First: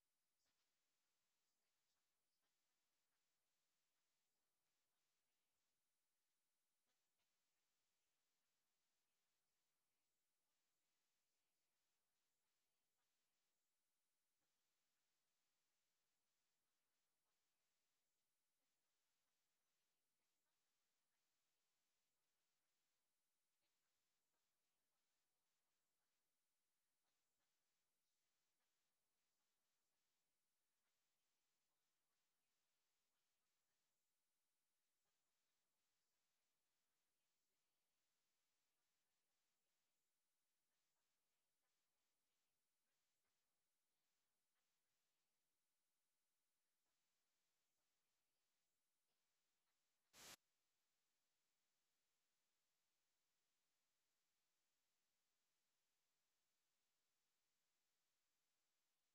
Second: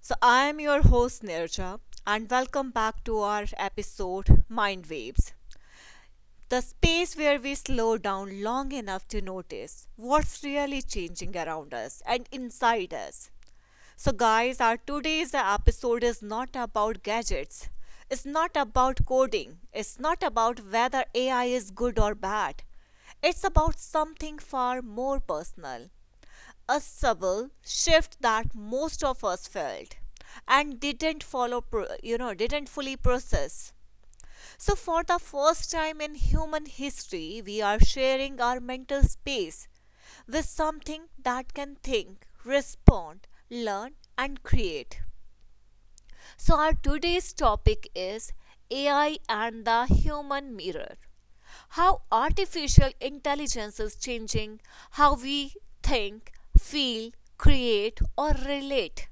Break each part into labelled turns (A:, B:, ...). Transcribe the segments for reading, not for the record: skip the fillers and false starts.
A: So, I am your host Nirja, and welcome back to our episode Mind Waves, the space where we slow down long enough to notice what's really changing around us and inside us. So, guys, our today's episode is not about gadgets, it's not about coding, it's not about whether AI is good or bad. It's about something far more personal, a subtle shift that most of us felt and didn't follow pro- you know didn't fully process, so for the first time in human history we are sharing our mental space with something that can think, respond, learn, and create. So, our today's topic is AI and the human mirror. How artificial intelligence is changing how we think, feel, create, or relate.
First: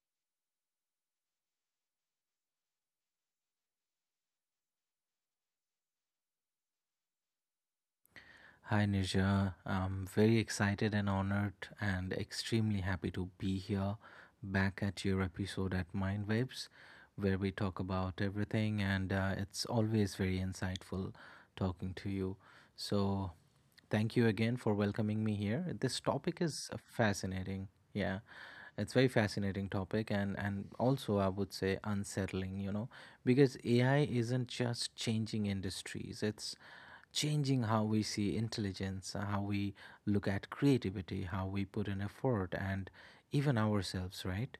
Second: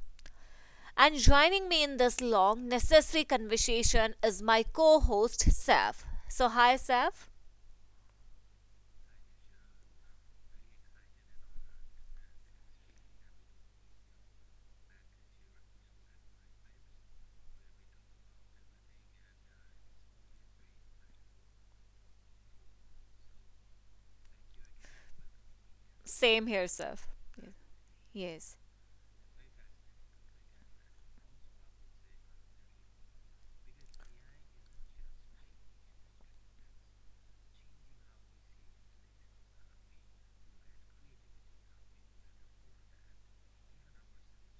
A: And joining me in this long, necessary conversation is my co host, Saf. So, hi, Saf.
B: Hi, Nisha. I'm very excited and honored and extremely happy to be here back at your episode at Mindwaves, where we talk about everything, and it's always very insightful talking to you. So, thank you again for welcoming me here. This topic
A: Same here,
B: is
A: Saf.
B: fascinating. Yeah.
A: Yes.
B: It's very fascinating topic and also I would say unsettling, you know, because AI isn't just changing industries. It's changing how we see intelligence, how we look at creativity, how we put in effort, and even ourselves, right?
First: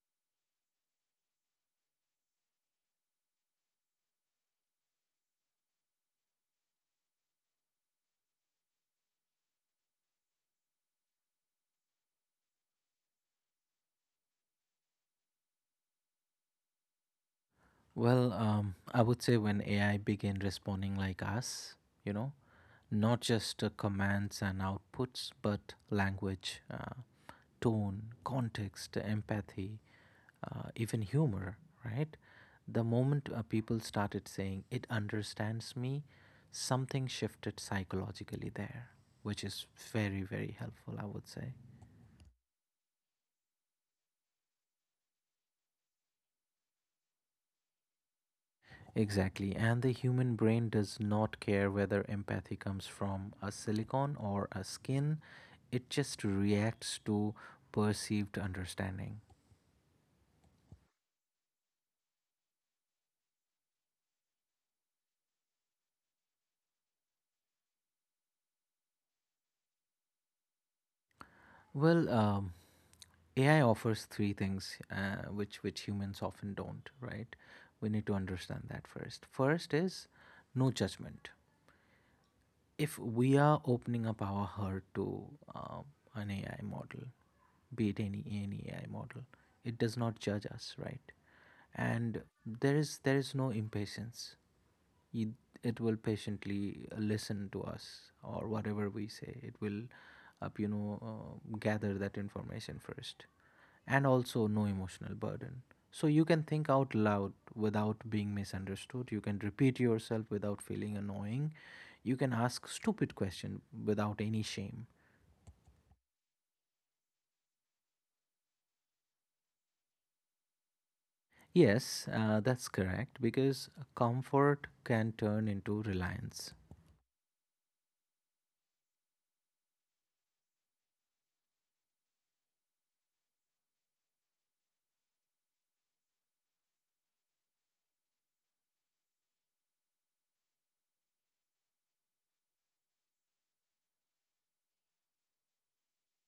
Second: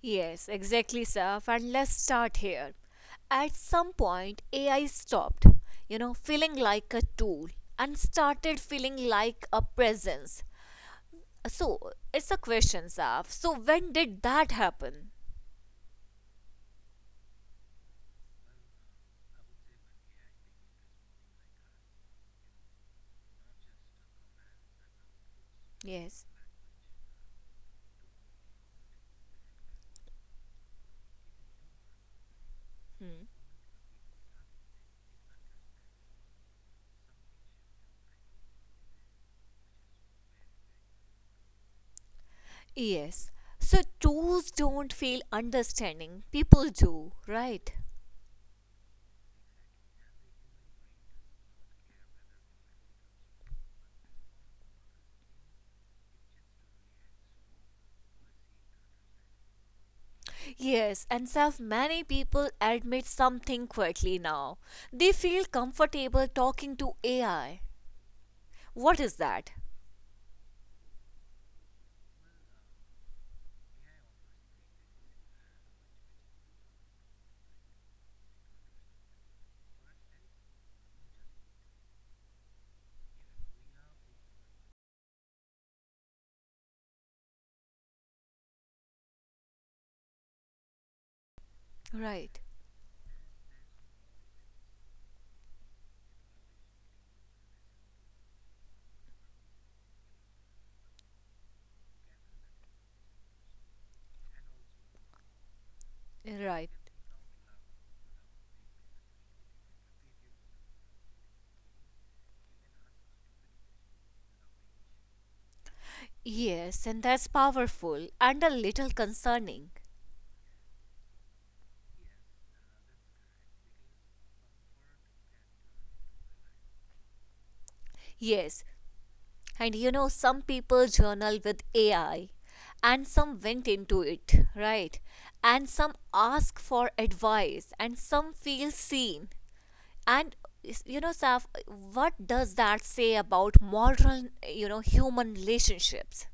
A: Yes, exactly, Saf. And let's start here. At some point, AI stopped, you know, feeling like a tool and started feeling like a presence. So, it's a question, Saf. So, when did that happen?
B: I would say when AI begin responding like us, you know, not just commands and outputs, but
A: Yes.
B: language, tone, context, empathy, even humor, right? The
A: Hmm.
B: moment people started saying, it understands me, something shifted psychologically there, which is very, very helpful, I would say.
A: Yes. So tools don't feel understanding. People do, right?
B: Exactly. And the human brain does not care whether empathy comes from a silicon or a skin, it just reacts to perceived understanding.
A: Yes, and Saf, many people admit something quietly now. They feel comfortable talking to AI. What is that?
B: Well, um, AI offers three things uh, which humans often don't. Right? We need to understand that first. First is no judgment. If we are opening up our heart to um, an AI model, be it any AI model, it does not judge us, right? And
A: Right,
B: there is no impatience. It it will patiently listen to us or whatever we say. It will, gather that information first, and also no emotional burden. So you can
A: right.
B: think out loud without being misunderstood. You can repeat yourself without feeling annoying, you can ask stupid question without any shame.
A: Yes, and that's powerful and a little concerning.
B: Yes, that's correct because comfort can turn into reliance.
A: Yes, and you know, some people journal with AI and some went into it, right? And some ask for advice and some feel seen. And Saf, what does that say about modern, you know, human relationships?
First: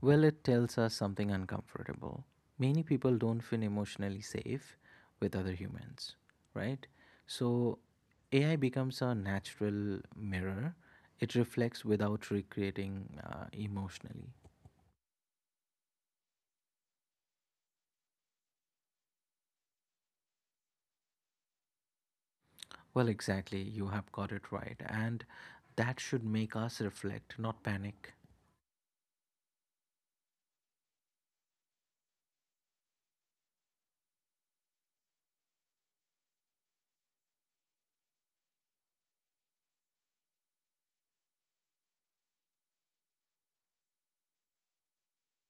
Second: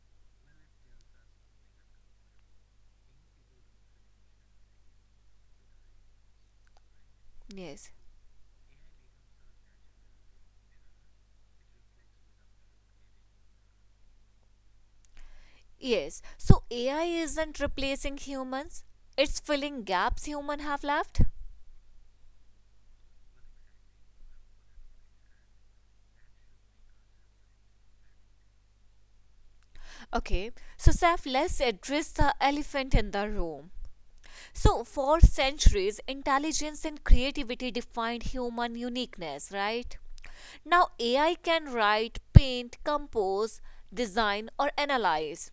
B: Well, it tells us something uncomfortable. Many people don't feel emotionally safe with other humans, right? So
A: Yes.
B: AI becomes a natural mirror. It reflects without recreating emotionally.
A: Yes. So AI isn't replacing humans, it's filling gaps humans have left.
B: Well, exactly. You have got it right. And that should make us reflect, not panic.
A: Okay, so Saf, let's address the elephant in the room. So, for centuries, intelligence and creativity defined human uniqueness, right? Now, AI can write, paint, compose, design, or analyze.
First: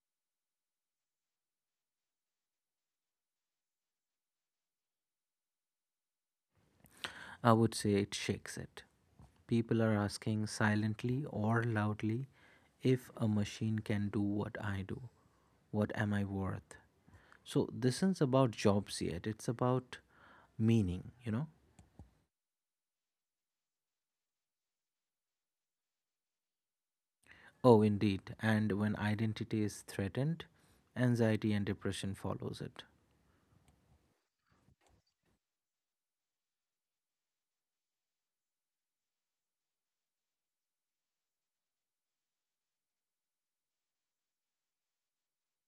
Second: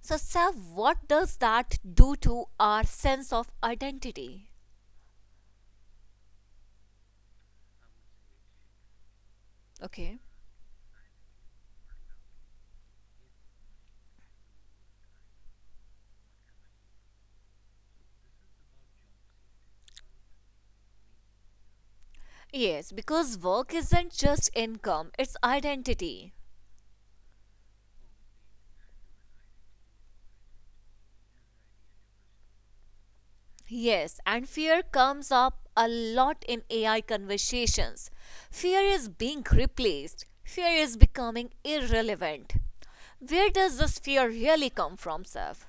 A: So, Saf, what does that do to our sense of identity?
B: I would say it shakes it. People are
A: Okay.
B: asking silently or loudly if a machine can do what I do. What am I worth? So, this isn't about jobs yet, it's about meaning, you know?
A: Yes, because work isn't just income, it's identity.
B: Oh, indeed. And when identity is threatened, anxiety and depression follows it.
A: Yes, and fear comes up a lot in AI conversations. Fear is being replaced, fear is becoming irrelevant. Where does this fear really come from, Saf?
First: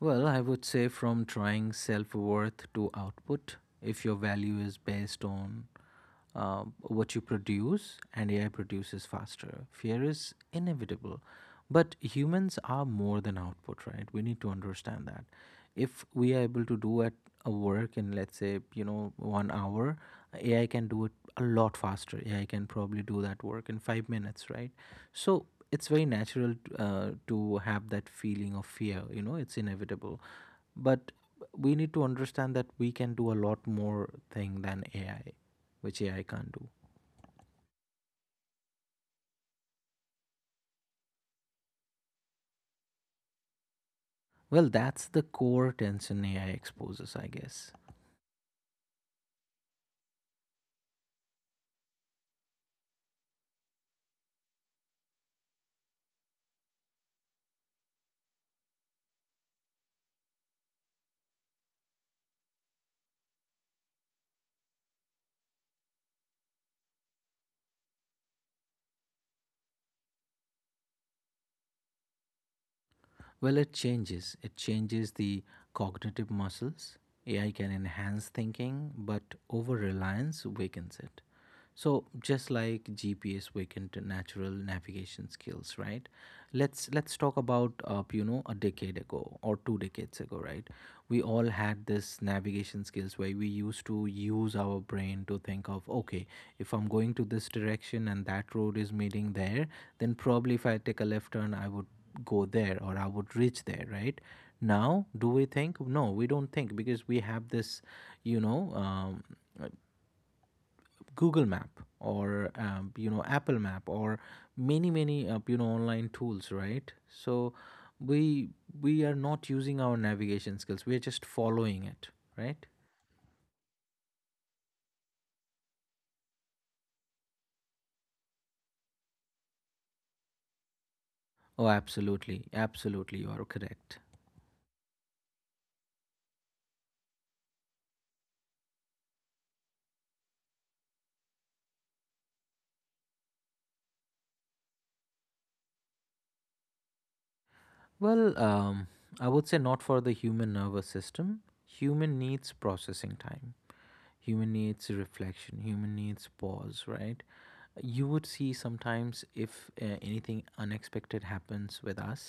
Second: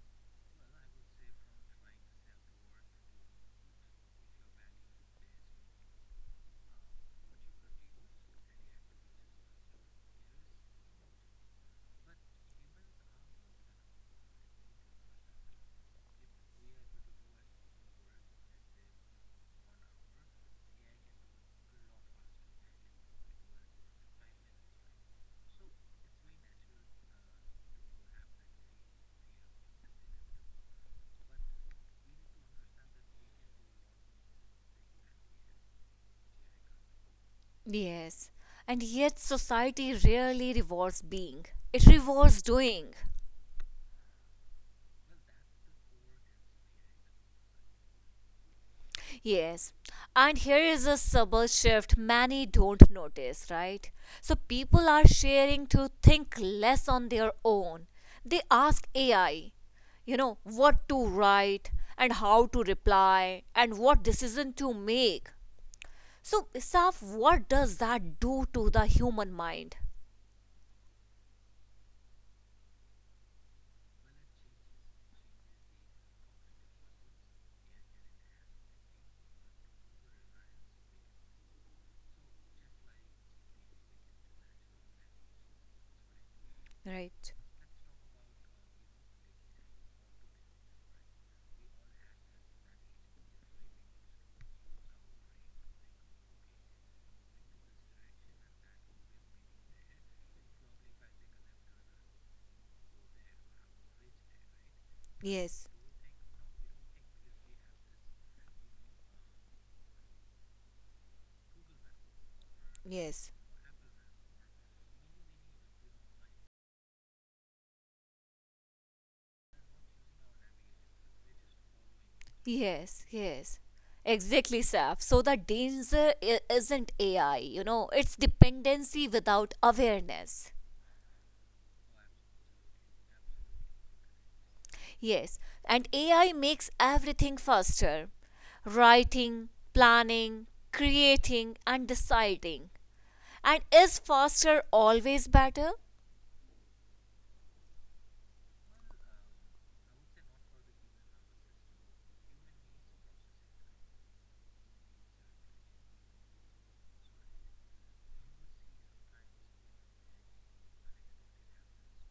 B: Well, I would say from trying self worth to output, if your value is based on what you produce and AI produces faster. Fear is inevitable. But humans are more than output, right? We need to understand that. If we are able to do at a work in let's say, you know, one hour, AI can do it a lot faster. AI can probably do that work in five minutes, right? So it's very natural to have that feeling of fear. You know, it's inevitable. But we need to understand that we can do a lot more thing than AI, which AI can't do.
A: Yes, and yet society rarely rewards being, it rewards doing.
B: Well, that's the core tension AI exposes, I guess.
A: Yes, and here is a subtle shift many don't notice, right? So people are sharing to think less on their own. They ask AI, you know, what to write and how to reply and what decision to make. So, Saf, what does that do to the human mind?
B: Well, it changes. It changes the cognitive muscles. AI can enhance thinking, but over reliance weakens it. So just like GPS weakened natural navigation skills, right? Let's
A: Right.
B: let's talk about you know, a decade ago or two decades ago, right? We all had this navigation skills where we used to use our brain to think of, okay, if I'm going to this direction and that road is meeting there, then probably if I take a left turn, I would go there or I would reach there, right? Now, do we
A: Yes,
B: think? No, we don't think because we have this, you know, um, uh, Google Map or you know,
A: yes.
B: Apple Map or many many you know, online tools, right? So we we are not using our navigation skills. We are just following it, right?
A: Yes, yes. Exactly, Saf. So the danger isn't AI, you know, it's dependency without awareness.
B: Oh, absolutely, absolutely, you are correct.
A: Yes, and AI makes everything faster, writing, planning, creating, and deciding. And is faster always better?
B: Well, um, I would say not for the human nervous system. Human needs processing time, human needs reflection, human needs pause, right? You would see sometimes if anything unexpected happens with us,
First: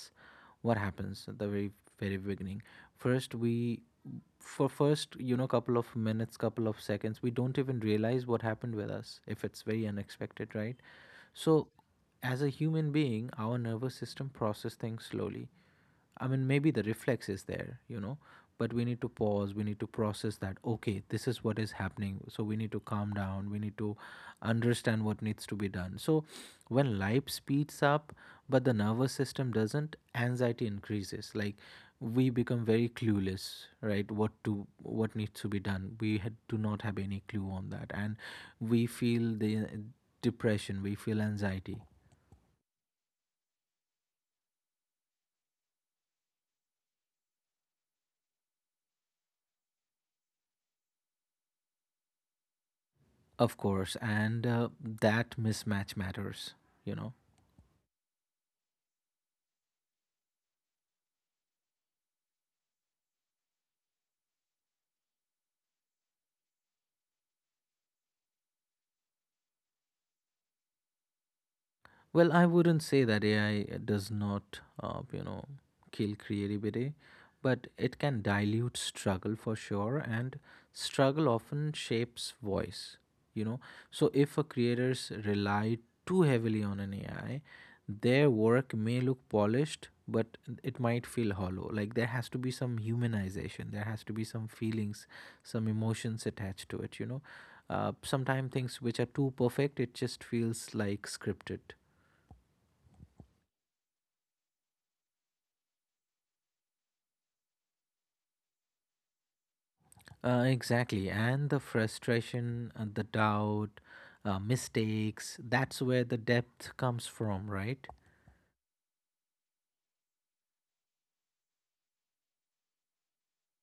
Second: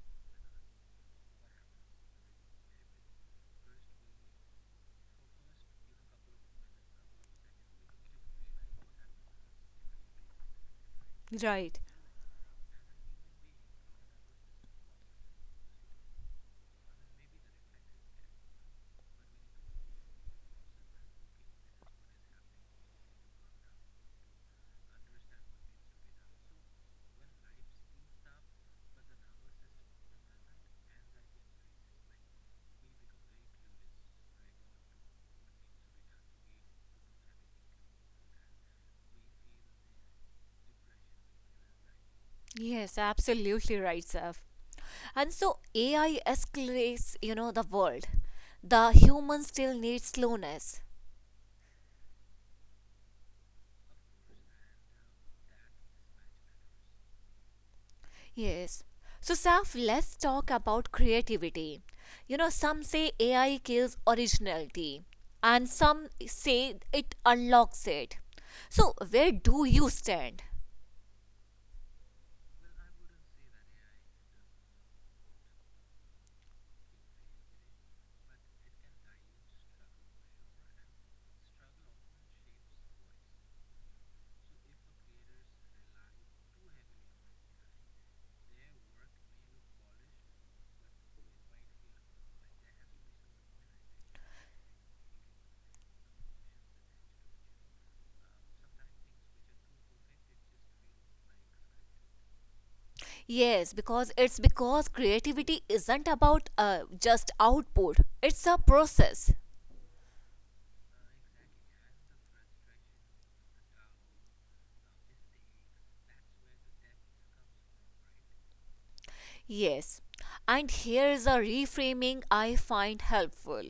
B: what happens at the very very beginning, first we, for first, you know, couple of minutes, couple of seconds, we don't even realize what happened with us if it's very unexpected, right? So
A: Right.
B: as a human being our nervous system process things slowly. I mean, maybe the reflex is there, you know, but we need to pause. We need to process that. Okay, this is what is happening. So we need to calm down. We need to understand what needs to be done. So when life speeds up, but the nervous system doesn't, anxiety increases. Like we become very clueless, right? What to what needs to be done. We had, do not have any clue on that, and we feel the depression. We feel anxiety,
A: Yes, absolutely right, Saf. And so AI escalates, you know, the world. The human still needs slowness.
B: of course, and that mismatch matters, you know.
A: Yes. So, Saf, let's talk about creativity. You know, some say AI kills originality, and some say it unlocks it. So, where do you stand?
B: Well, I wouldn't say that AI does not, kill creativity, but it can dilute struggle for sure, and struggle often shapes voice, you know. So if a creators rely too heavily on an AI, their work may look polished, but it might feel hollow. Like there has to be some humanization, there has to be some feelings, some emotions attached to it, you know. Sometimes things which are too perfect, it just feels like scripted.
A: Yes, because creativity isn't about just output, it's a process.
B: Exactly. And the frustration, the doubt, mistakes, that's where the depth comes from, right?
A: Yes. And here is a reframing I find helpful.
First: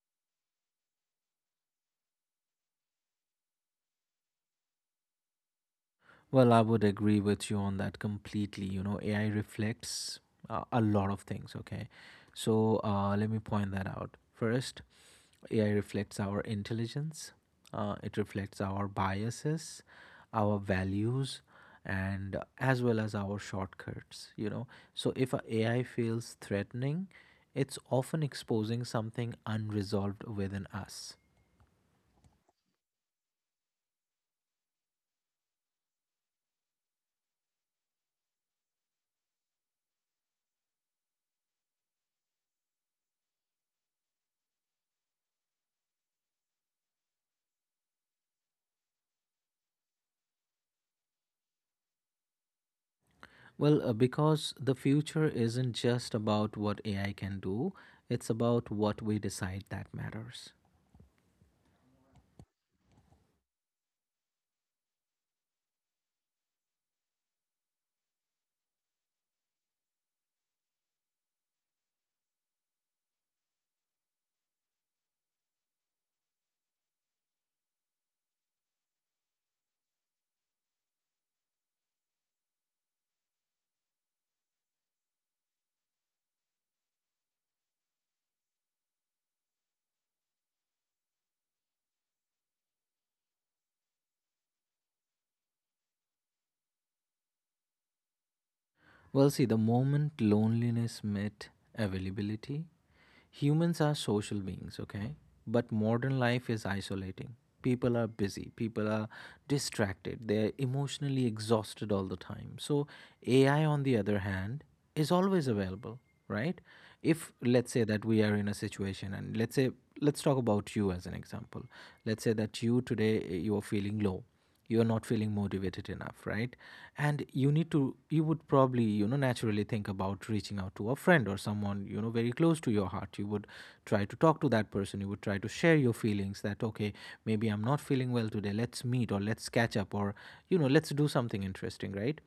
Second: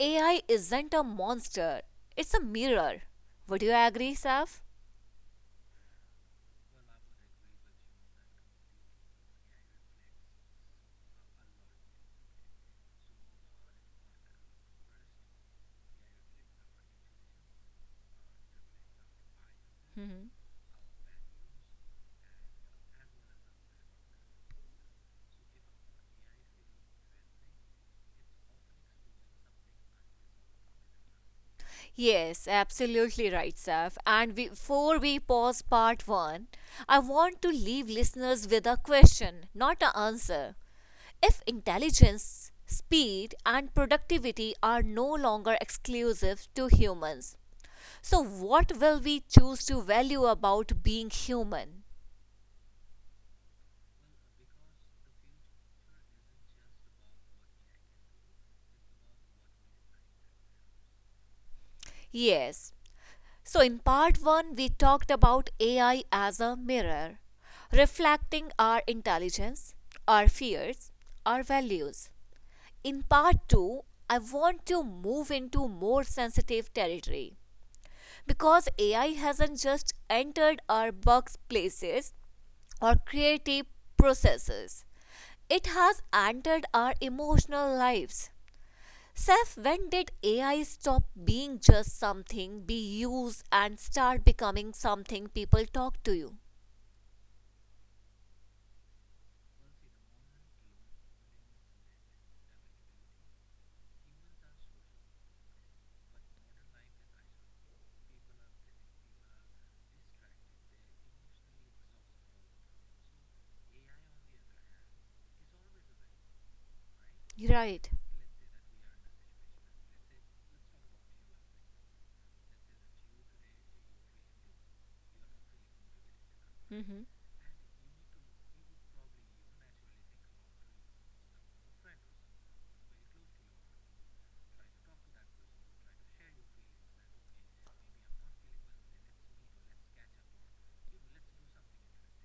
A: AI isn't a monster, it's a mirror. Would you agree, Saf?
B: Well, I would agree with you on that completely. You know, AI reflects a lot of things, okay? So let me point that out. First, AI reflects our intelligence, it reflects our biases, our values, and as well as our shortcuts, you know. So if a AI feels threatening, it's often exposing something unresolved within us.
A: Yes, absolutely right, Saf. And before we pause part one, I want to leave listeners with a question, not an answer. If intelligence, speed, and productivity are no longer exclusive to humans, so what will we choose to value about being human?
B: Because the future isn't just about what AI can do, it's about what we decide that matters.
A: Yes. So, in part one, we talked about AI as a mirror, reflecting our intelligence, our fears, our values. In part 2, I want to move into more sensitive territory because AI hasn't just entered our workplaces or creative processes, it has entered our emotional lives. Seth, when did AI stop being just something be used and start becoming something people talk to you?
B: Well, see, the moment loneliness met availability, humans are social beings, okay? But modern life is isolating. People are busy, people are distracted, they're emotionally exhausted all the time. So, AI, on the other hand, is always available, right? If let's say
A: Right.
B: that we are in a situation, and let's say, let's talk about you as an example. Let's say that you today you are feeling low, you're not feeling motivated enough, right?
A: Mm-hmm.
B: And you need to, you would probably, you know, naturally think about reaching out to a friend or someone you know very close to your heart. You would try to talk to that person, you would try to share your feelings that, okay, maybe I'm not feeling well today, let's meet or let's catch up or, you know, let's do something interesting, right?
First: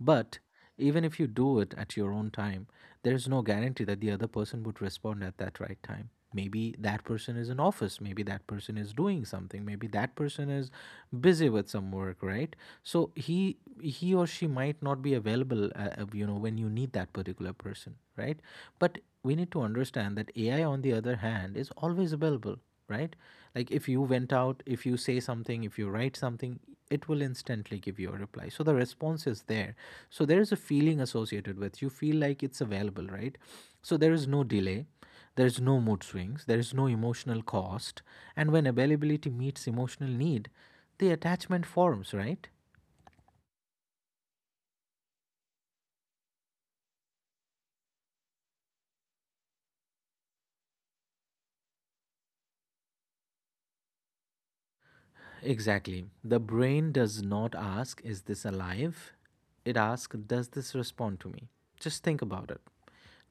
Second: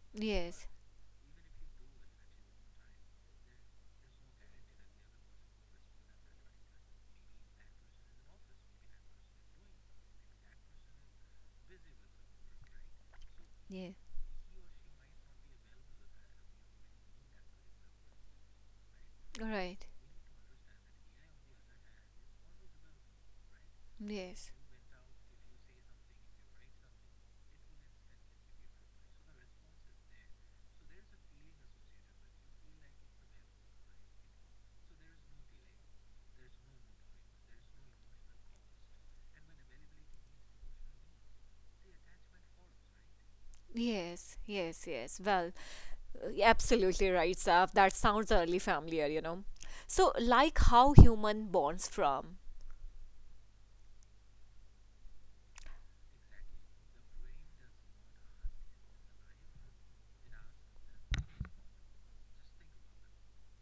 B: But
A: Yes.
B: even if you do it at your own time, there is no guarantee that the other person would respond at that right time. Maybe that person is in office, maybe that person is doing something, maybe that person is busy with some work, right? So he
A: Yeah.
B: he or she might not be available, you know, when you need that particular person, right? But we need
A: All
B: to
A: right.
B: understand that AI, on the other hand, is always available, right? Like if you went
A: Yes.
B: out, if you say something, if you write something, it will instantly give you a reply. So the response is there. So there is a feeling associated with, you feel like it's available, right? So there is no delay, there is no mood swings, there is no emotional cost, and when availability meets emotional need, the attachment forms, right?
A: Yes, yes, yes. Well, absolutely right, Saf. That sounds early familiar, you know. So, like how human bonds from.
B: Exactly. The brain does not ask, is this alive? It asks, does this respond to me? Just think about it.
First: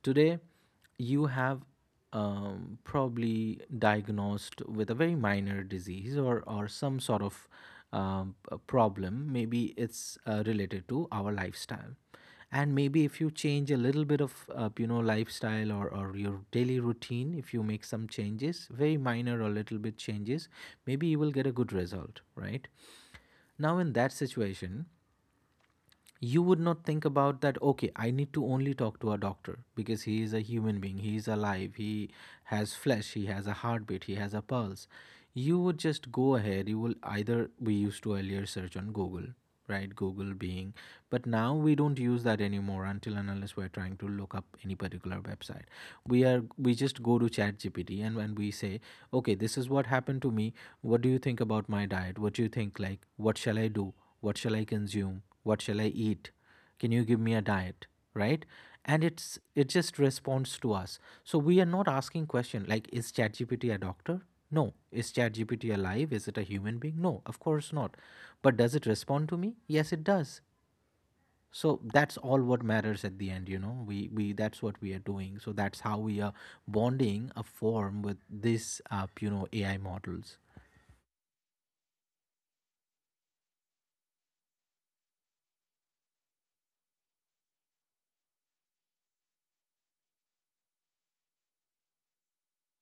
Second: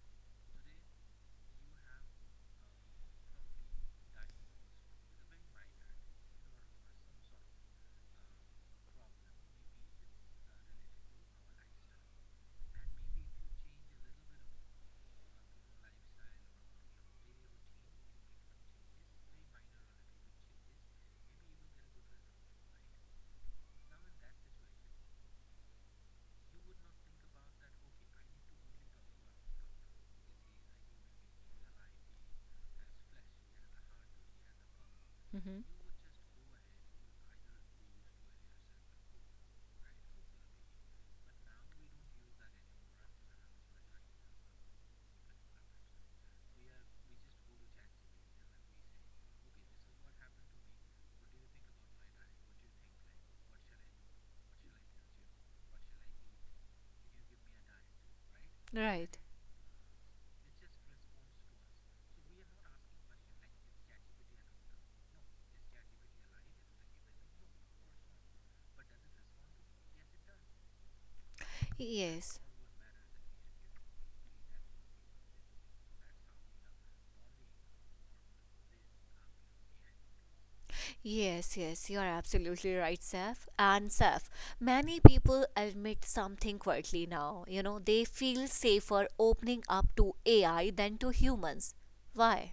B: Today, you have probably diagnosed with a very minor disease or some sort of a problem. Maybe it's related to our lifestyle. And maybe if you change a little bit of, you know, lifestyle or your daily routine, if you make some changes, very minor or little bit changes, maybe you will get a good result, right? Now, in that situation, you would not think about that. Okay, I need to only talk to a doctor because he is a human being, he is alive, he has flesh, he has a heartbeat, he has a pulse. You would
A: Hmm.
B: just go ahead, you will either we used to earlier search on Google, right? Google being, but now we don't use that anymore until and unless we're trying to look up any particular website. We are we just go to ChatGPT. And when we say, okay, this is what happened to me, what do you think about my diet? What do you think, like, what shall I do? What shall I consume? What shall I eat? Can you give me a diet, right? And it's
A: Right.
B: it just responds to us. So we are not asking question like, is ChatGPT a doctor? No. Is ChatGPT alive? Is it a human being? No, of course not. But does it respond to me? Yes, it does. So that's all what
A: Yes.
B: matters at the end. You know, we, that's what we are doing. So that's how we are bonding a form with this AI models.
A: Yes, yes, you're absolutely right, Saf. And Saf, many people admit something quietly now. You know, they feel safer opening up to AI than to humans. Why?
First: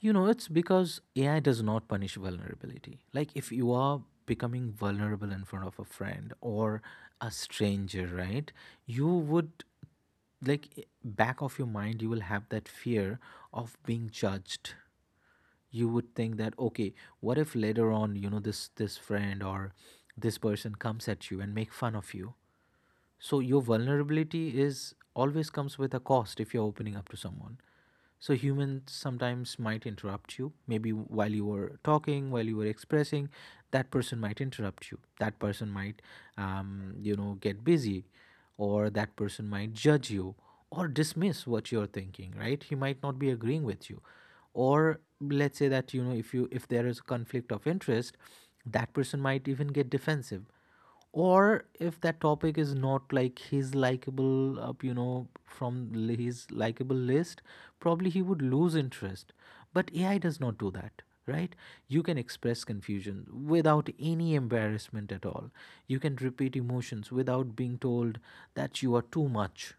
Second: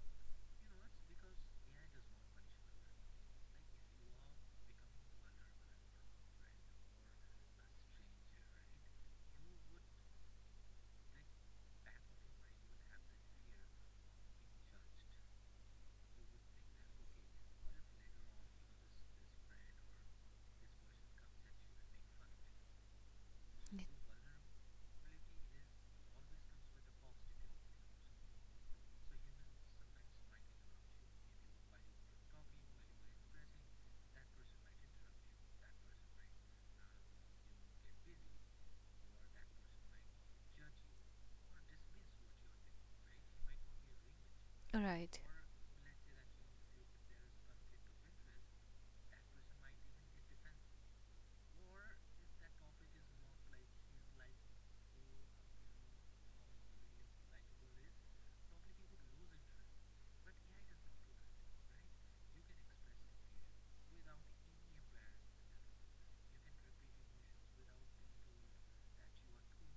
B: You know, it's because AI does not punish vulnerability. Like, if you are becoming vulnerable in front of a friend or a stranger, right? You would, like, back of your mind, you will have that fear of being judged. You would think that, okay, what if later on, you know, this friend or this person comes at you and make fun of you? So your vulnerability is always comes with a cost if you're opening up to someone. So humans sometimes might interrupt you. Maybe while you were talking, while you were expressing, that person might interrupt you. That person might, you know, get busy, or that person might judge you, or dismiss what you're thinking, right? He might not be agreeing with you, or
A: Right.
B: let's say that, you know, if you if there is a conflict of interest, that person might even get defensive. Or if that topic is not like his likable up, you know, from his likable list, probably he would lose interest. But AI does not do that, right? You can express confusion without any embarrassment at all. You can repeat emotions without being told that you are too much.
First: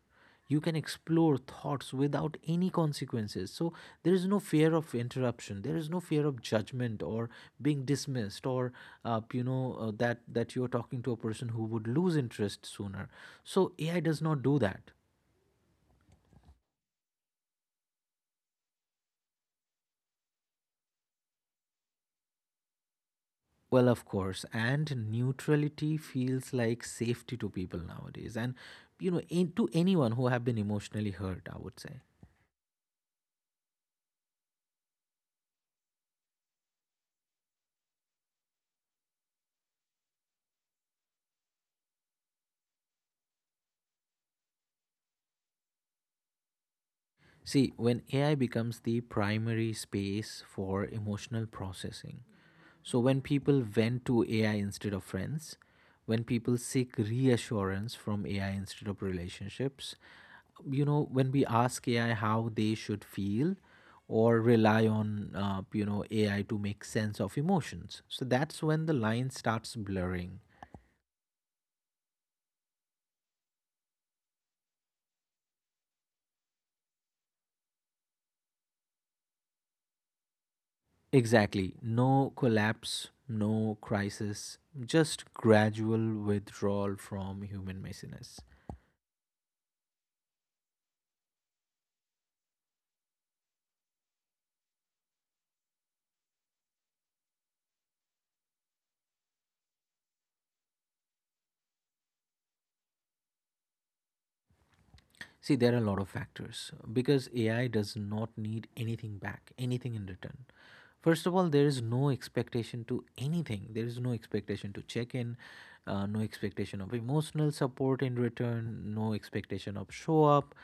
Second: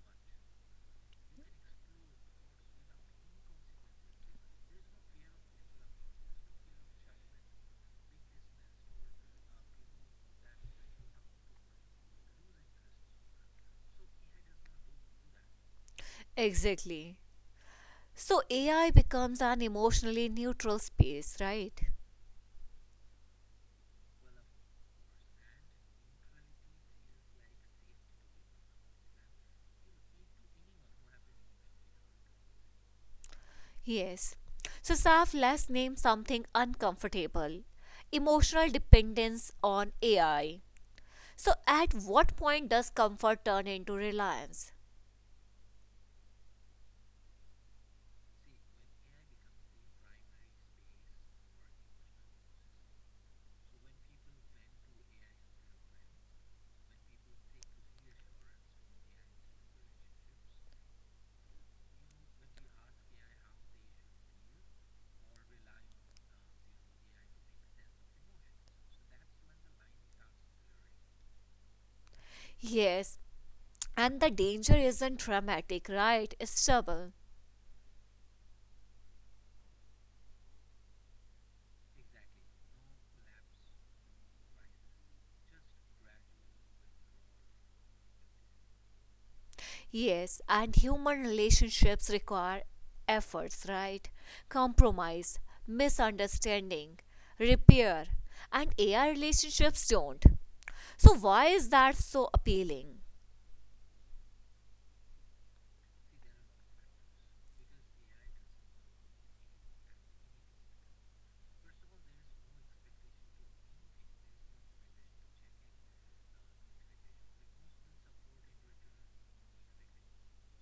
B: You can explore thoughts without any consequences. So there is no fear of interruption, there is no fear of judgment or being dismissed, or that you're talking to a person who would lose interest sooner. So AI does not do that.
A: Exactly. So AI becomes an emotionally neutral space, right?
B: Well, of course. And neutrality feels like safety to people nowadays. And you know, to anyone who have been emotionally hurt, I would say,
A: Yes. So Saf, let's name something uncomfortable. Emotional dependence on AI. So at what point does comfort turn into reliance?
B: see, when AI becomes the primary space for emotional processing. So when people went to AI instead of friends, when people seek reassurance from AI instead of relationships, you know, when we ask AI how they should feel or rely on, you know, AI to make sense of emotions. So that's when the line starts blurring.
A: Yes. And the danger isn't dramatic, right? It's trouble.
B: Exactly. No collapse, no crisis, just gradual withdrawal from human messiness.
A: Yes. And human relationships require efforts, right? Compromise, misunderstanding, repair. And AI relationships don't. So why is that so appealing?
B: See, there are a lot of factors because AI does not need anything back, anything in return. First of all, there is no expectation to anything. There is no expectation to check in, no expectation of emotional support in return, no expectation of show up,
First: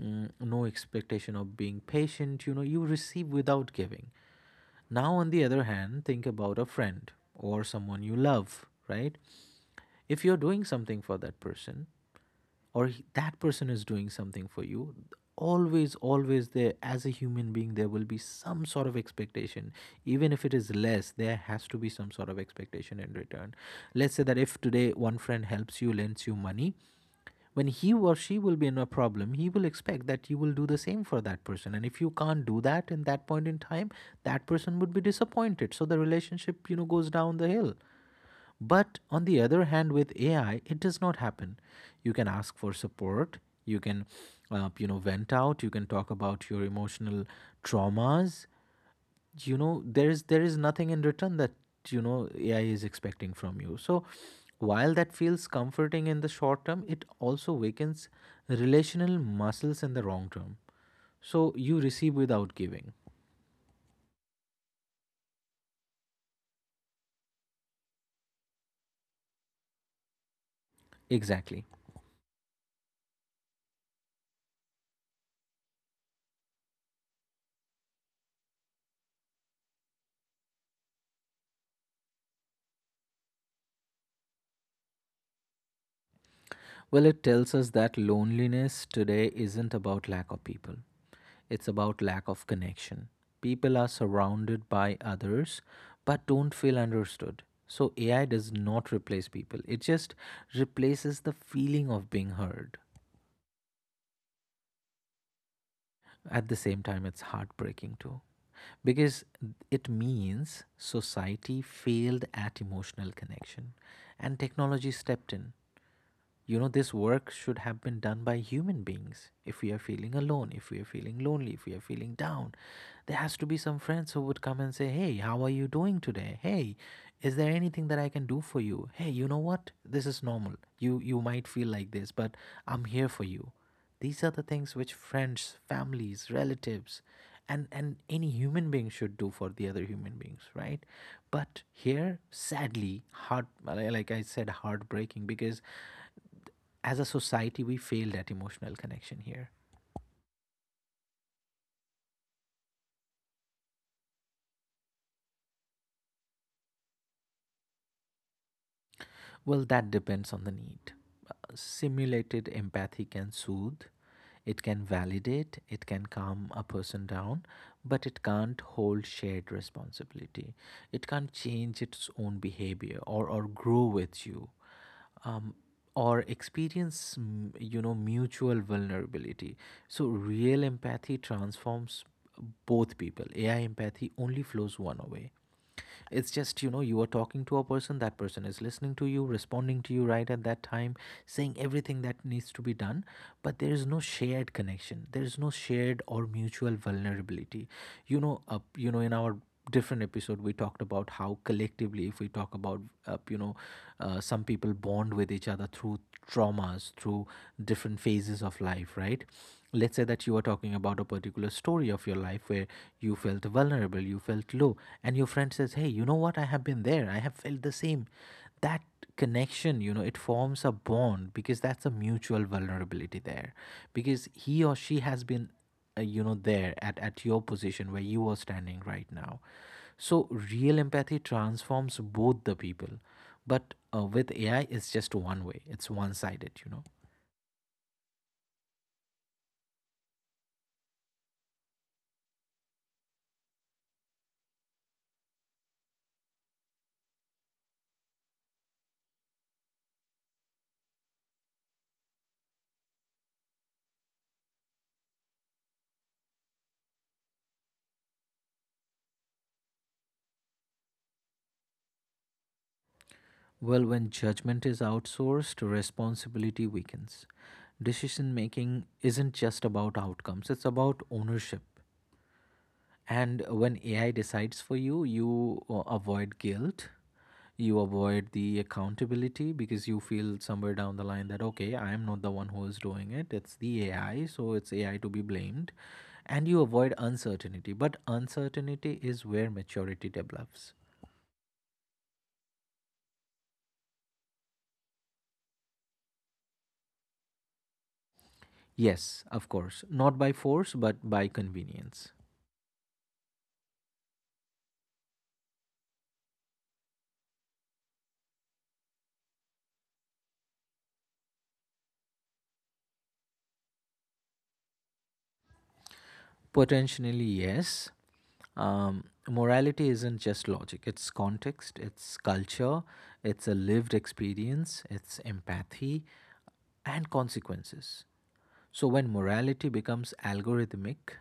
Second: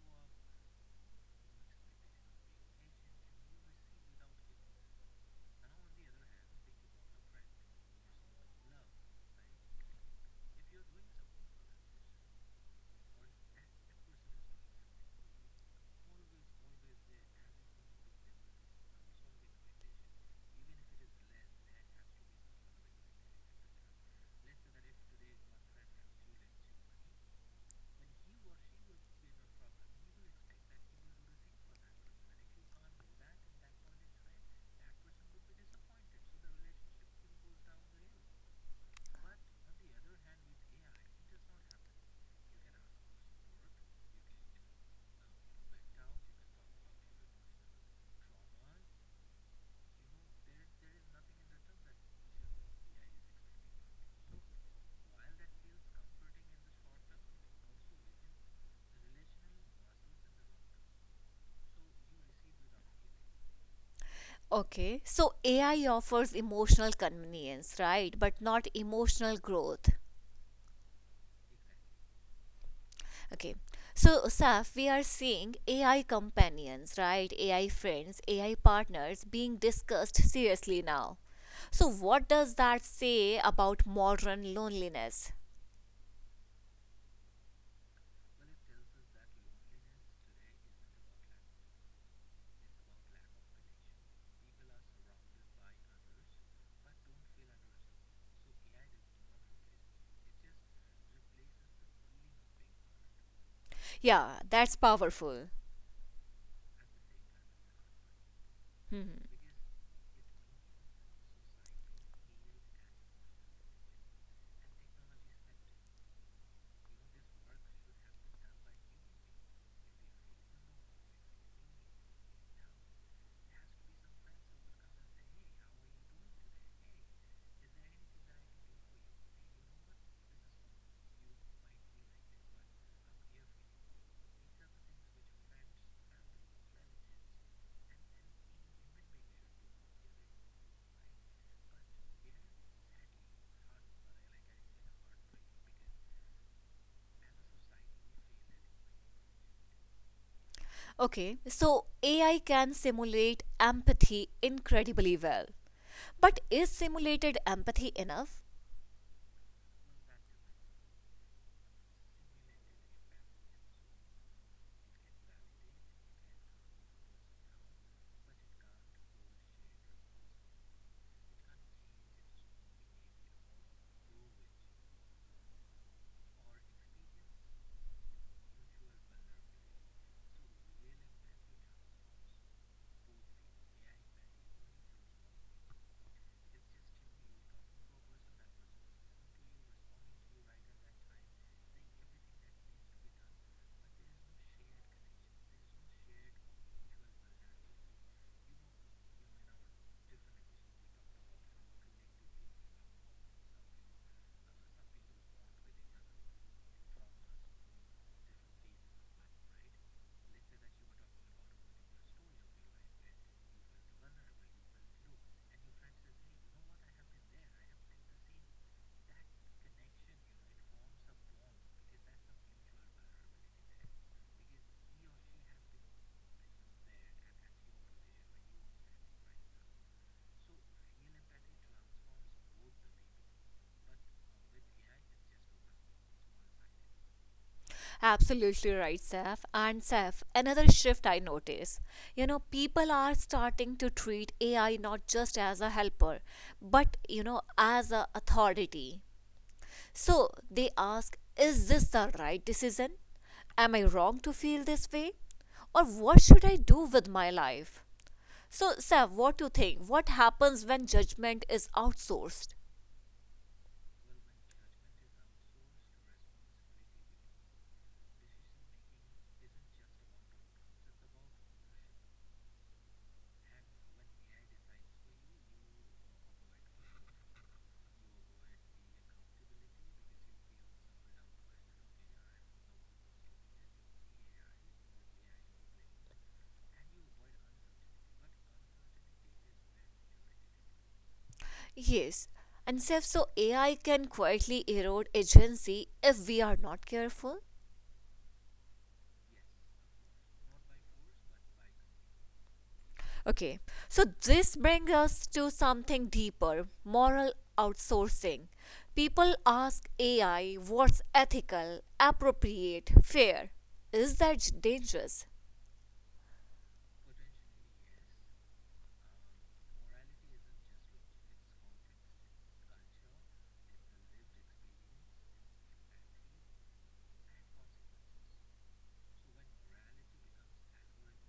B: no expectation of being patient. You know, you receive without giving. Now, on the other hand, think about a friend or someone you love, right? If you're doing something for that person, or that person is doing something for you, always there as a human being, there will be some sort of expectation. Even if it is less, there has to be some sort of expectation in return. Let's say that if today one friend helps you, lends you money, when he or she will be in a problem, he will expect that you will do the same for that person. And if you can't do that in that point in time, that person would be disappointed. So the relationship, you know, goes down the hill. But on the other hand, with AI, it does not happen. You can ask for support. You can, you know, vent out. You can talk about your emotional traumas. You know, there is nothing in return that, you know, AI is expecting from you. So, while that feels comforting in the short term, it also weakens relational muscles in the long term. So you receive without giving.
A: Okay, so AI offers emotional convenience, right? But not emotional growth.
B: Exactly.
A: Okay, so Saf, we are seeing AI companions, right? AI friends, AI partners being discussed seriously now. So, what does that say about modern loneliness?
B: Well, it tells us that loneliness today isn't about lack of people. It's about lack of connection. People are surrounded by others but don't feel understood. So AI does not replace people, it just replaces the feeling of being heard.
A: Yeah, that's powerful.
B: At the same time, it's heartbreaking too,
A: Mhm.
B: because it means society failed at emotional connection and technology stepped in. You know, this work should have been done by human beings. If we are feeling alone, if we are feeling lonely, if we are feeling down, there has to be some friends who would come and say, hey, how are you doing today? Hey, is there anything that I can do for you? Hey, you know what, this is normal, you might feel like this, but I'm here for you. These are the things which friends, families, relatives and any human being should do for the other human beings, right? But here, sadly, heart like I said, heartbreaking, because as a society, we failed at emotional connection here.
A: Okay, so AI can simulate empathy incredibly well. But is simulated empathy enough?
B: Well, that depends on the need. Simulated empathy can soothe, it can validate, it can calm a person down, but it can't hold shared responsibility. It can't change its own behavior or grow with you. Um, or experience you know, mutual vulnerability. So real empathy transforms both people. AI empathy only flows one way. It's just, you know, you are talking to a person, that person is listening to you, responding to you right at that time, saying everything that needs to be done. But there is no shared connection, there is no shared or mutual vulnerability. You know, in our different episode we talked about how, collectively, if we talk about, uh, you know some people bond with each other through traumas, through different phases of life, right? Let's say that you are talking about a particular story of your life where you felt vulnerable, you felt low, and your friend says, hey, you know what, I have been there, I have felt the same. That connection, you know, it forms a bond because that's a mutual vulnerability there, because he or she has been, you know, there at your position where you are standing right now. So real empathy transforms both the people. But with AI, it's just one way, it's one sided, you know.
A: Absolutely right, Saf. And Saf, another shift I notice. You know, people are starting to treat AI not just as a helper, but you know, as a authority. So they ask, is this the right decision? Am I wrong to feel this way? Or what should I do with my life? So, Saf, what do you think? What happens when judgment is outsourced?
B: Well, when judgment is outsourced, responsibility weakens. Decision making isn't just about outcomes, it's about ownership. And when AI decides for you, you avoid guilt, you avoid the accountability because you feel somewhere down the line that, okay, I am not the one who is doing it, it's the AI, so it's AI to be blamed. And you avoid uncertainty, but uncertainty is where maturity develops.
A: Yes. And Seth, so AI can quietly erode agency if we are not careful.
B: Yes, of course, not by force, but by convenience.
A: Okay, so this brings us to something deeper, moral outsourcing. People ask AI what's ethical, appropriate, fair. Is that dangerous?
B: Potentially, yes. Morality isn't just logic, it's context, it's culture, it's a lived experience, it's empathy, and consequences. So when morality becomes algorithmic,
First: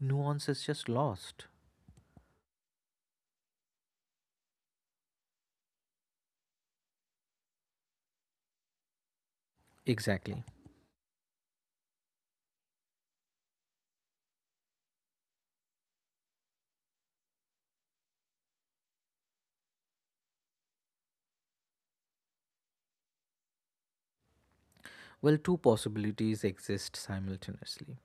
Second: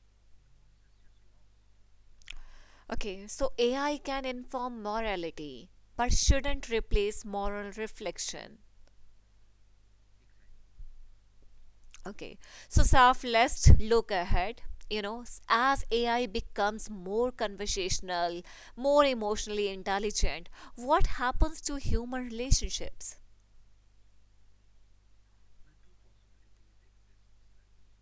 B: nuance is just lost.
A: Okay, so AI can inform morality but shouldn't replace moral reflection.
B: Exactly.
A: Okay, so Saf, let's look ahead. You know, as AI becomes more conversational, more emotionally intelligent, what happens to human relationships?
B: Well, two possibilities exist simultaneously.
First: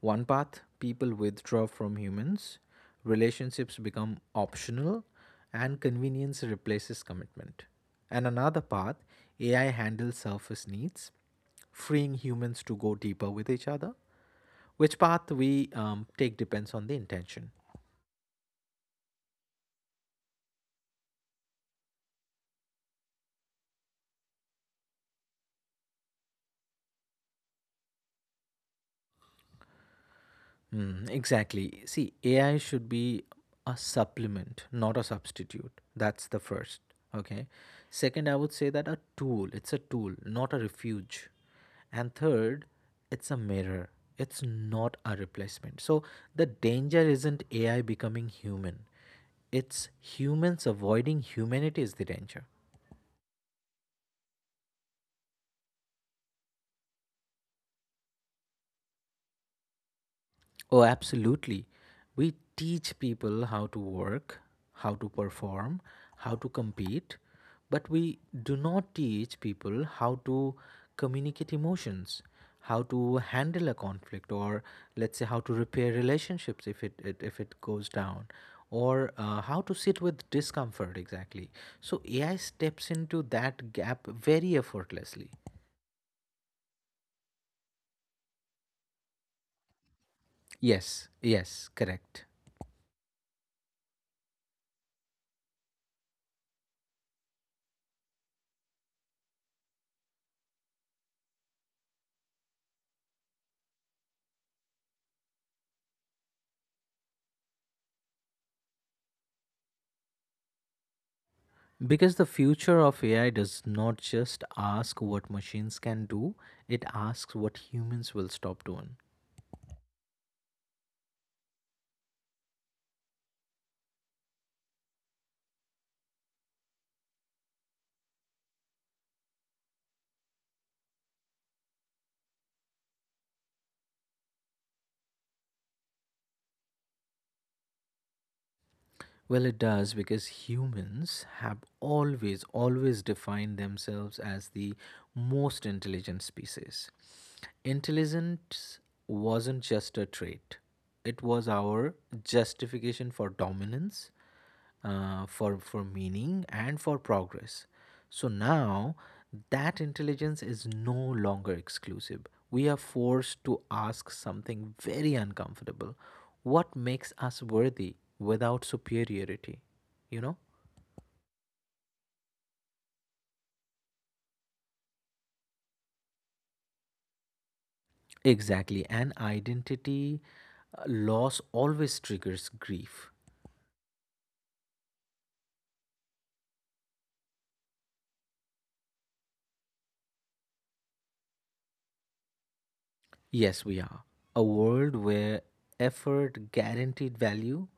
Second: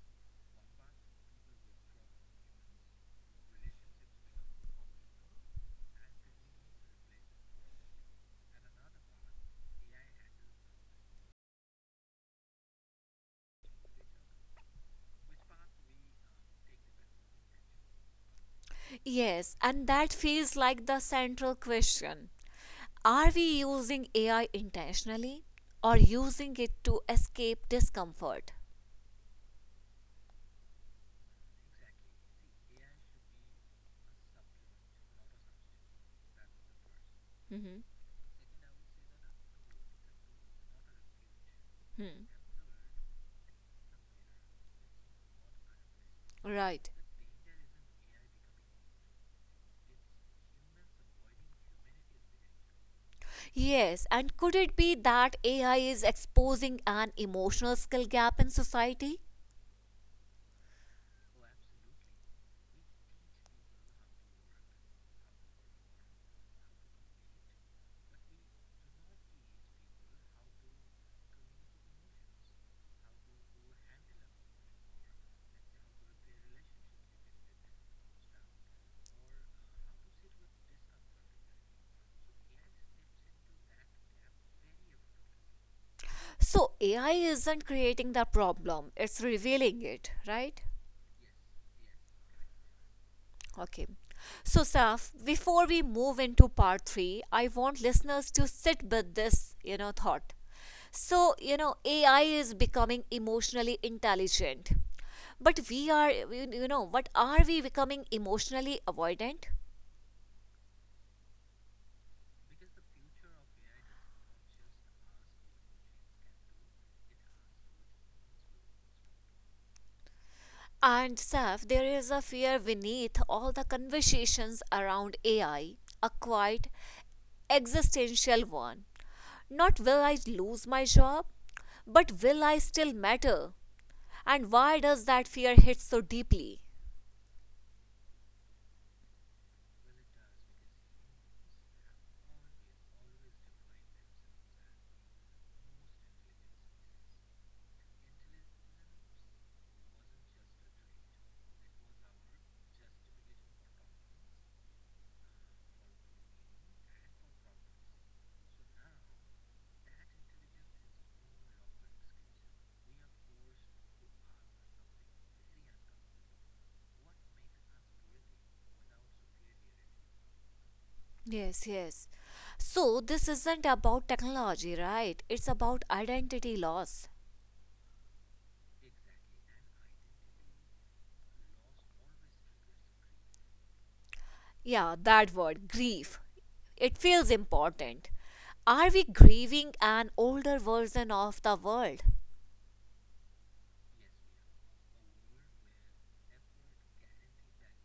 B: One path, people withdraw from humans, relationships become optional, and convenience replaces commitment. And another path, AI handles surface needs, freeing humans to go deeper with each other. Which path we take depends on the intention.
A: Yes, and that feels like the central question. Are we using AI intentionally or using it to escape discomfort?
B: Mm, exactly. See, AI should be a supplement, not a substitute. That's the first. Okay.
A: Mhm.
B: Second, I would say that a tool, it's a tool, not a refuge. And
A: Hmm.
B: third, it's a mirror, it's not a replacement. So the
A: Right.
B: danger isn't AI becoming human, it's humans avoiding humanity is the danger.
A: Yes, and could it be that AI is exposing an emotional skill gap in society?
B: Oh, absolutely. We teach people how to work, how to perform, how to compete, but we do not teach people how to communicate emotions, how to handle a conflict, or let's say how to repair relationships if it, if it goes down, or how to sit with discomfort, exactly. So AI steps into that gap very effortlessly.
A: So AI isn't creating the problem, it's revealing it, right?
B: Yes, yes, correct.
A: Okay. So, Saf, before we move into part three, I want listeners to sit with this, you know, thought. So, you know, AI is becoming emotionally intelligent. But we are, you know, what are we becoming emotionally avoidant?
B: Because the future of AI does not just ask what machines can do, it asks what humans will stop doing.
A: And, Saf, there is a fear beneath all the conversations around AI, a quiet, existential one. Not will I lose my job, but will I still matter? And why does that fear hit so deeply?
B: Well, it does because humans have always defined themselves as the most intelligent species. Intelligence wasn't just a trait, it was our justification for dominance, for meaning and for progress. So now that intelligence is no longer exclusive. We are forced to ask something very uncomfortable. What makes us worthy without superiority? You know?
A: Yes, yes. So this isn't about technology, right? It's about identity loss.
B: Exactly. And identity loss always triggers grief.
A: Yeah, that word, grief. It feels important. Are we grieving an older version of the world?
B: Yes, we are. A world where effort guaranteed value,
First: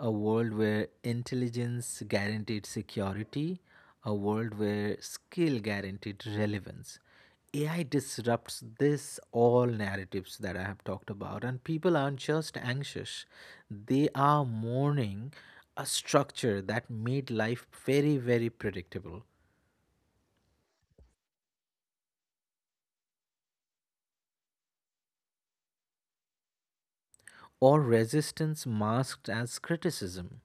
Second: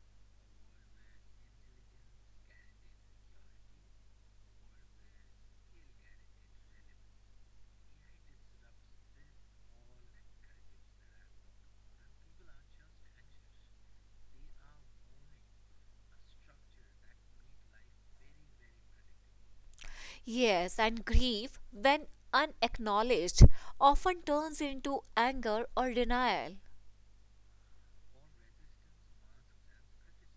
B: a world where intelligence guaranteed security, a world where skill guaranteed relevance. AI disrupts this all narratives that I have talked about, and people aren't just anxious, they are mourning a structure that made life very, very predictable.
A: Yes, and grief, when unacknowledged, often turns into anger or denial.
B: Or resistance masked as criticism.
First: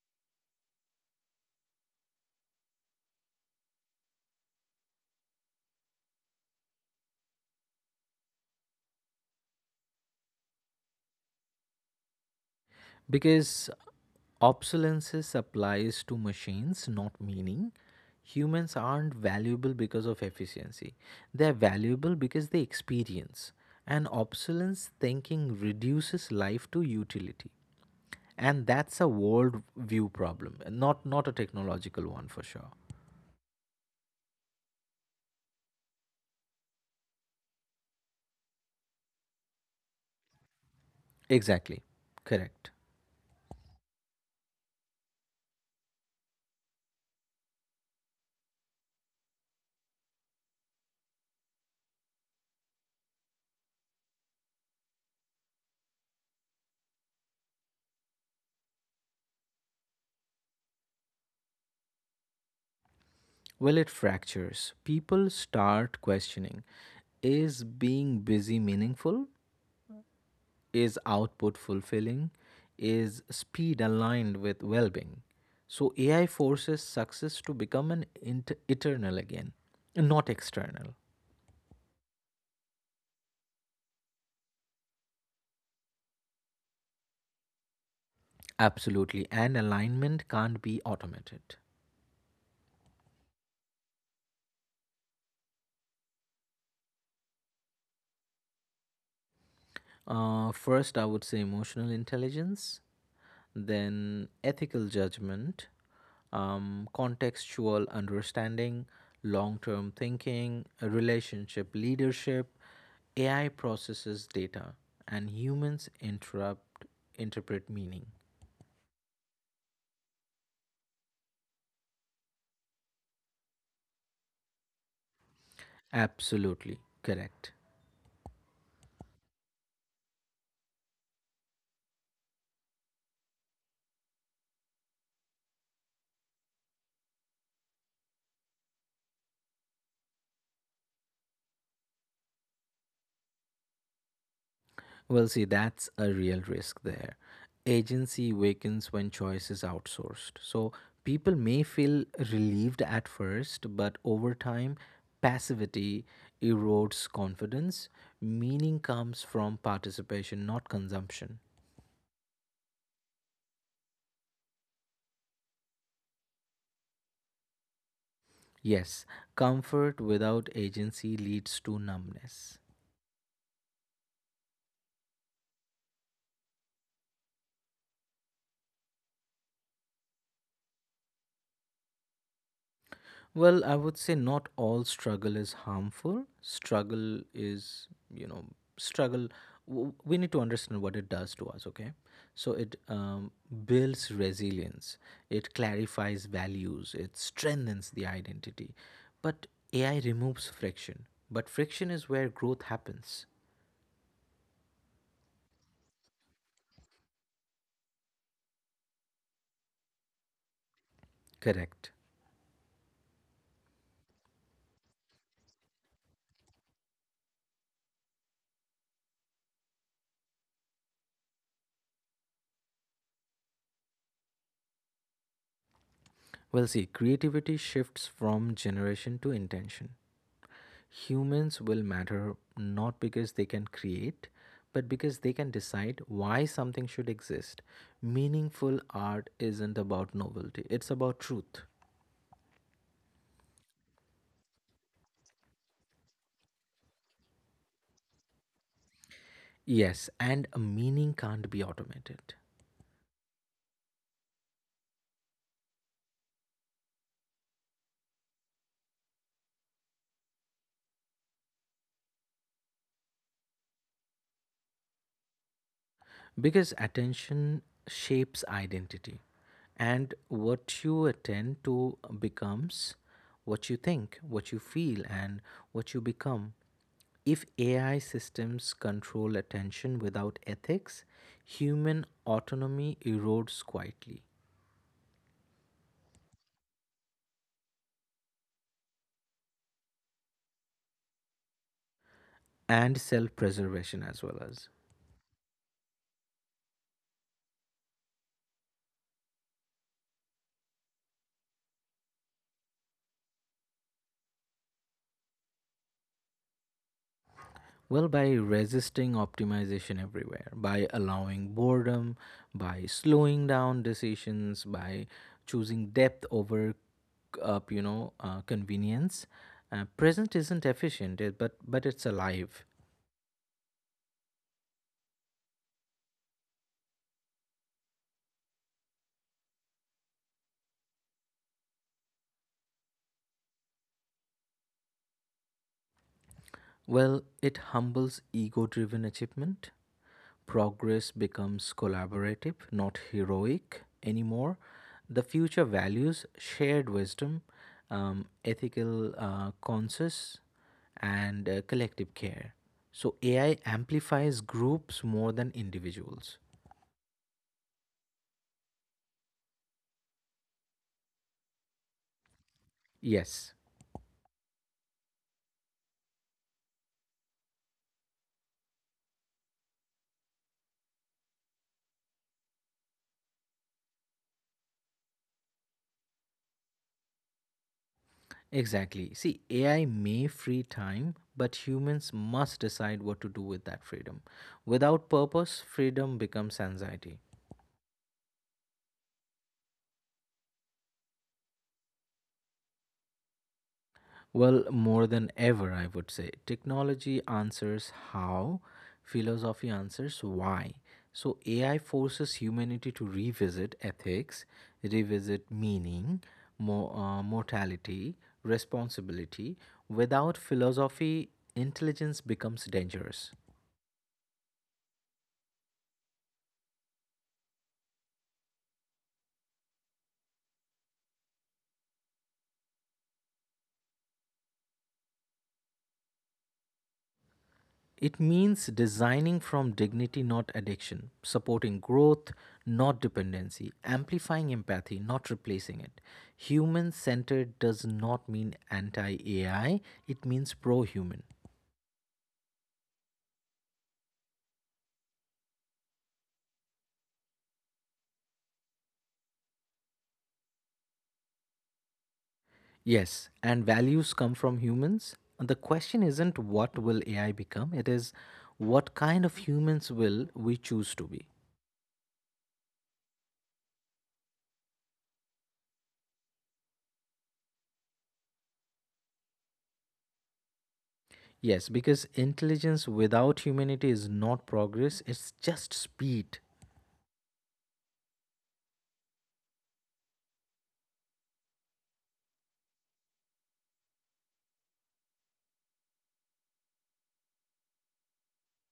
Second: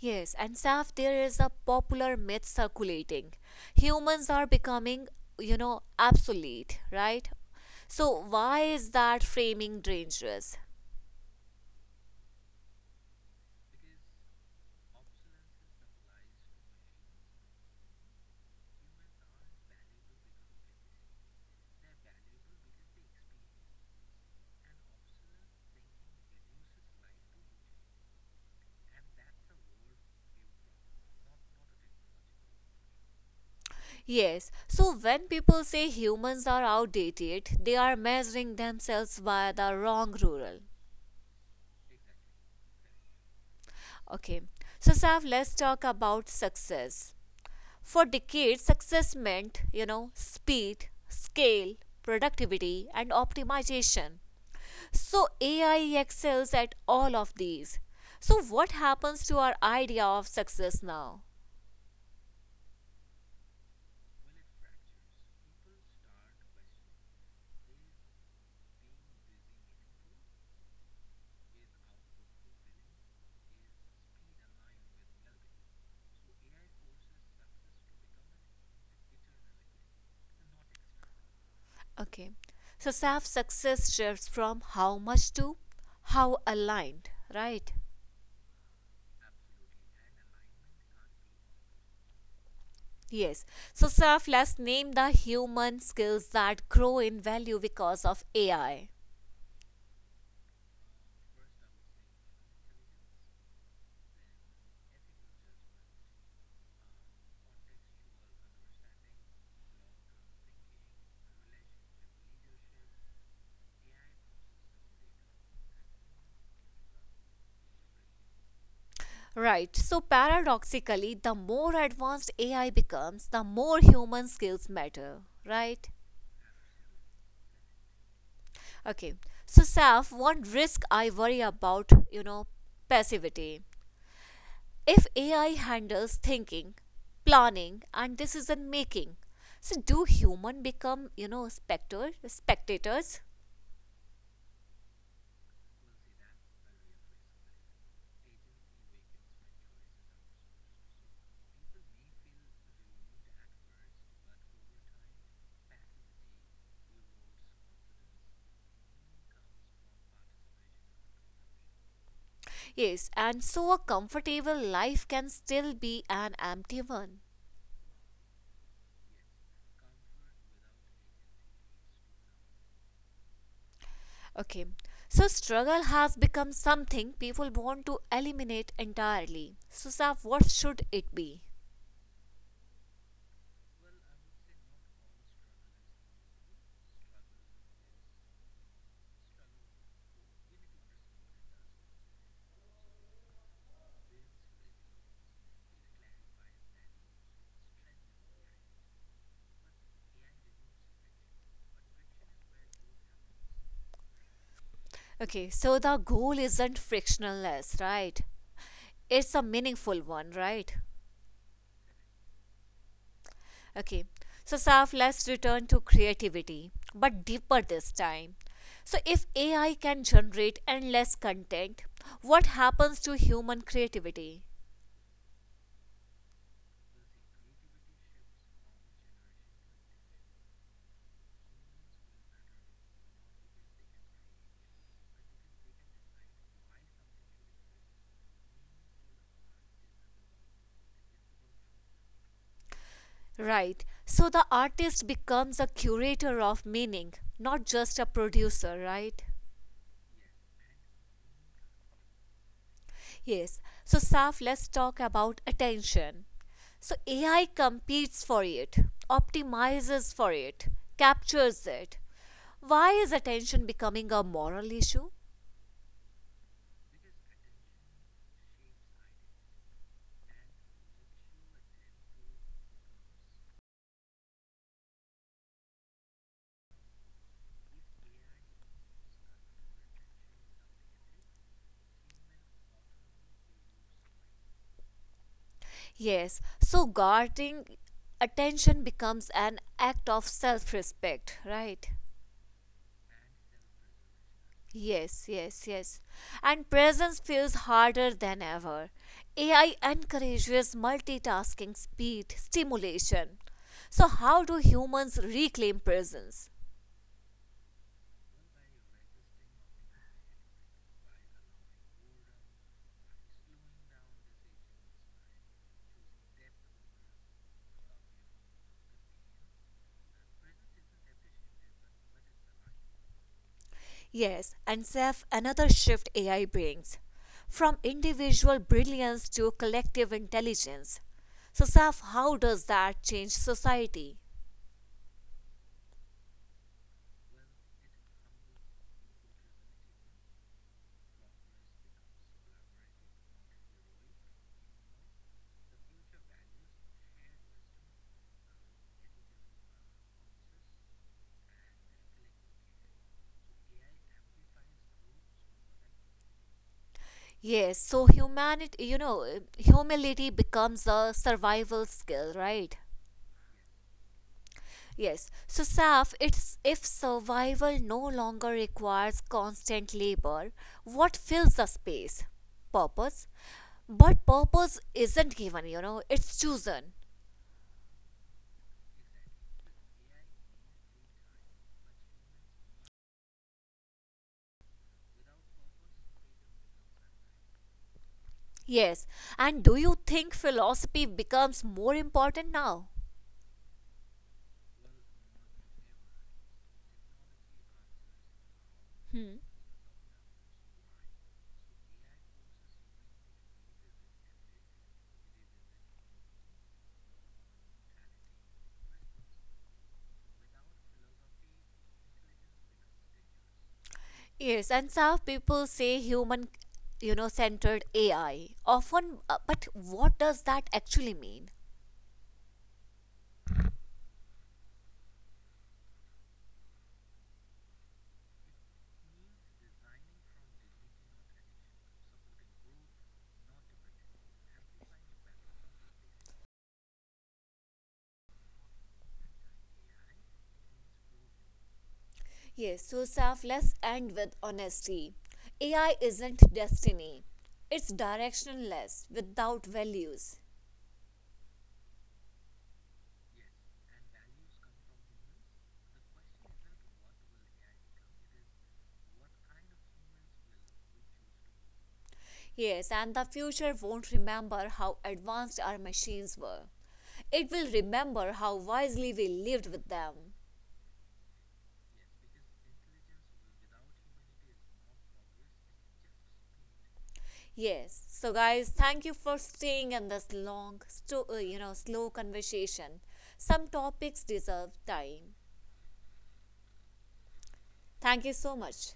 A: Yes, and Saf, there is a popular myth circulating. Humans are becoming, you know, obsolete, right? So, why is that framing dangerous?
B: Because obsolescence applies to machines, not meaning. Humans aren't valuable because of efficiency. They're valuable because they experience. And obsolescence thinking reduces life to utility. And that's a world view problem, not a technological one for sure.
A: Yes, so when people say humans are outdated, they are measuring themselves by the wrong rural.
B: Exactly. Correct.
A: Okay, so Saf, let's talk about success. For decades, success meant, you know, speed, scale, productivity, and optimization. So AI excels at all of these. So what happens to our idea of success now?
B: Well, it fractures. People start questioning, is being busy meaningful? Is output fulfilling? Is speed aligned with well being? So AI forces success to become an eternal again, not external.
A: Okay. So self success shifts from how much to how aligned, right?
B: Absolutely. And alignment can't be automated.
A: Yes. So self let's name the human skills that grow in value because of AI.
B: First, I would say emotional intelligence, then ethical judgment, contextual understanding, long term thinking, relationship leadership. AI processes data and humans interrupt interpret meaning.
A: Right. So paradoxically, the more advanced AI becomes, the more human skills matter, right?
B: Absolutely correct.
A: Okay. So, Saf, one risk I worry about, you know, passivity. If AI handles thinking, planning, and decision making, so do human become, you know, Spectators?
B: Well, see, that's a real risk there. Agency weakens when choice is outsourced. So people may feel relieved at first, but over time, passivity erodes confidence. Meaning comes from participation, not consumption.
A: Yes. And so, a comfortable life can still be an empty one.
B: Yes, comfort without agency leads to numbness.
A: Okay. So, struggle has become something people want to eliminate entirely. So, Saf, what should it be?
B: Well, I would say not all struggle is harmful. Struggle is, you know, struggle. We need to understand what it does to us, okay? So it builds resilience, it clarifies values, it strengthens the identity. But AI removes friction. But friction is where growth happens.
A: Okay, so the goal isn't frictionless, right? It's a meaningful one, right?
B: Correct.
A: Okay. So, Saf, let's return to creativity, but deeper this time. So, if AI can generate endless content, what happens to human creativity?
B: Well, see, creativity shifts from generation to intention. Humans will matter not because they can create, but because they can decide why something should exist. Meaningful art isn't about novelty, it's about truth.
A: Right. So, the artist becomes a curator of meaning, not just a producer, right?
B: Yes, and a meaning can't be automated,
A: Yes. So, Saf, let's talk about attention. So, AI competes for it, optimizes for it, captures it. Why is attention becoming a moral issue?
B: because attention shapes identity, and what you attend to becomes what you think, what you feel, and what you become. If AI systems control attention without ethics, human autonomy erodes quietly
A: Yes, so guarding attention becomes an act of self respect, right?
B: and self preservation as.
A: Yes, yes, yes. And presence feels harder than ever. AI encourages multitasking, speed, stimulation. So, how do humans reclaim presence?
B: Well, by resisting optimization everywhere, by allowing boredom, by slowing down decisions, by choosing depth over convenience, present isn't efficient, but it's alive.
A: Yes, and Seth, another shift AI brings from individual brilliance to collective intelligence. So, Seth, how does that change society?
B: Well, it humbles ego-driven achievement. Progress becomes collaborative, not heroic anymore. The future values shared wisdom, ethical conscience, and collective care. So AI amplifies groups more than individuals.
A: Yes, so humanity, you know, humility becomes a survival skill, right?
B: Yes,
A: Yes. So, Saf, it's if survival no longer requires constant labor, what fills the space? Purpose. But purpose isn't given, you know, it's chosen.
B: exactly. See, AI may free time, but humans must decide what to do with that freedom. Without purpose, freedom becomes anxiety.
A: Yes. And do you think philosophy becomes more important now?
B: Well, more than ever, I would say. Technology answers how,
A: Hmm.
B: philosophy answers why. So, AI forces humanity to revisit ethics, revisit meaning, mortality, responsibility. Without philosophy, intelligence becomes dangerous.
A: Yes, and some people say human you know centered AI. Often but what does that actually mean?
B: It means designing from dignity, not addiction, supporting growth, not dependency, amplifying empathy, not replacing it. Human centered does not mean anti AI, it means pro human.
A: Yes, so Saf, let's end with honesty. AI isn't destiny. It's directionless without values.
B: Yes, and values come from humans. And the question isn't what will AI become, it is what kind of humans will we choose to be.
A: Yes, and the future won't remember how advanced our machines were. It will remember how wisely we lived with them.
B: Yes, because intelligence without humanity is not progress, it's just speed.
A: Yes. So, guys, thank you for staying in this long, you know, slow conversation. Some topics deserve time. Thank you so much,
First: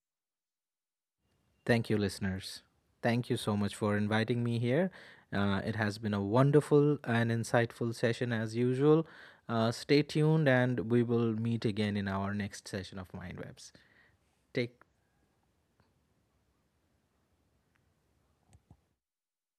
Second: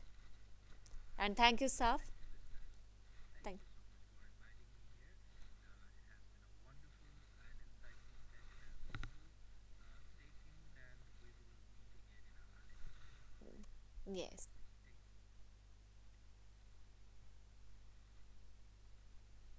A: and thank you,
B: Thank you,
A: Saf.
B: listeners. Thank you so
A: Thank
B: much for inviting me here. It has been a wonderful and insightful session as usual. Stay tuned and we will meet again in our next session of Mindwebs.
A: yes.
B: Take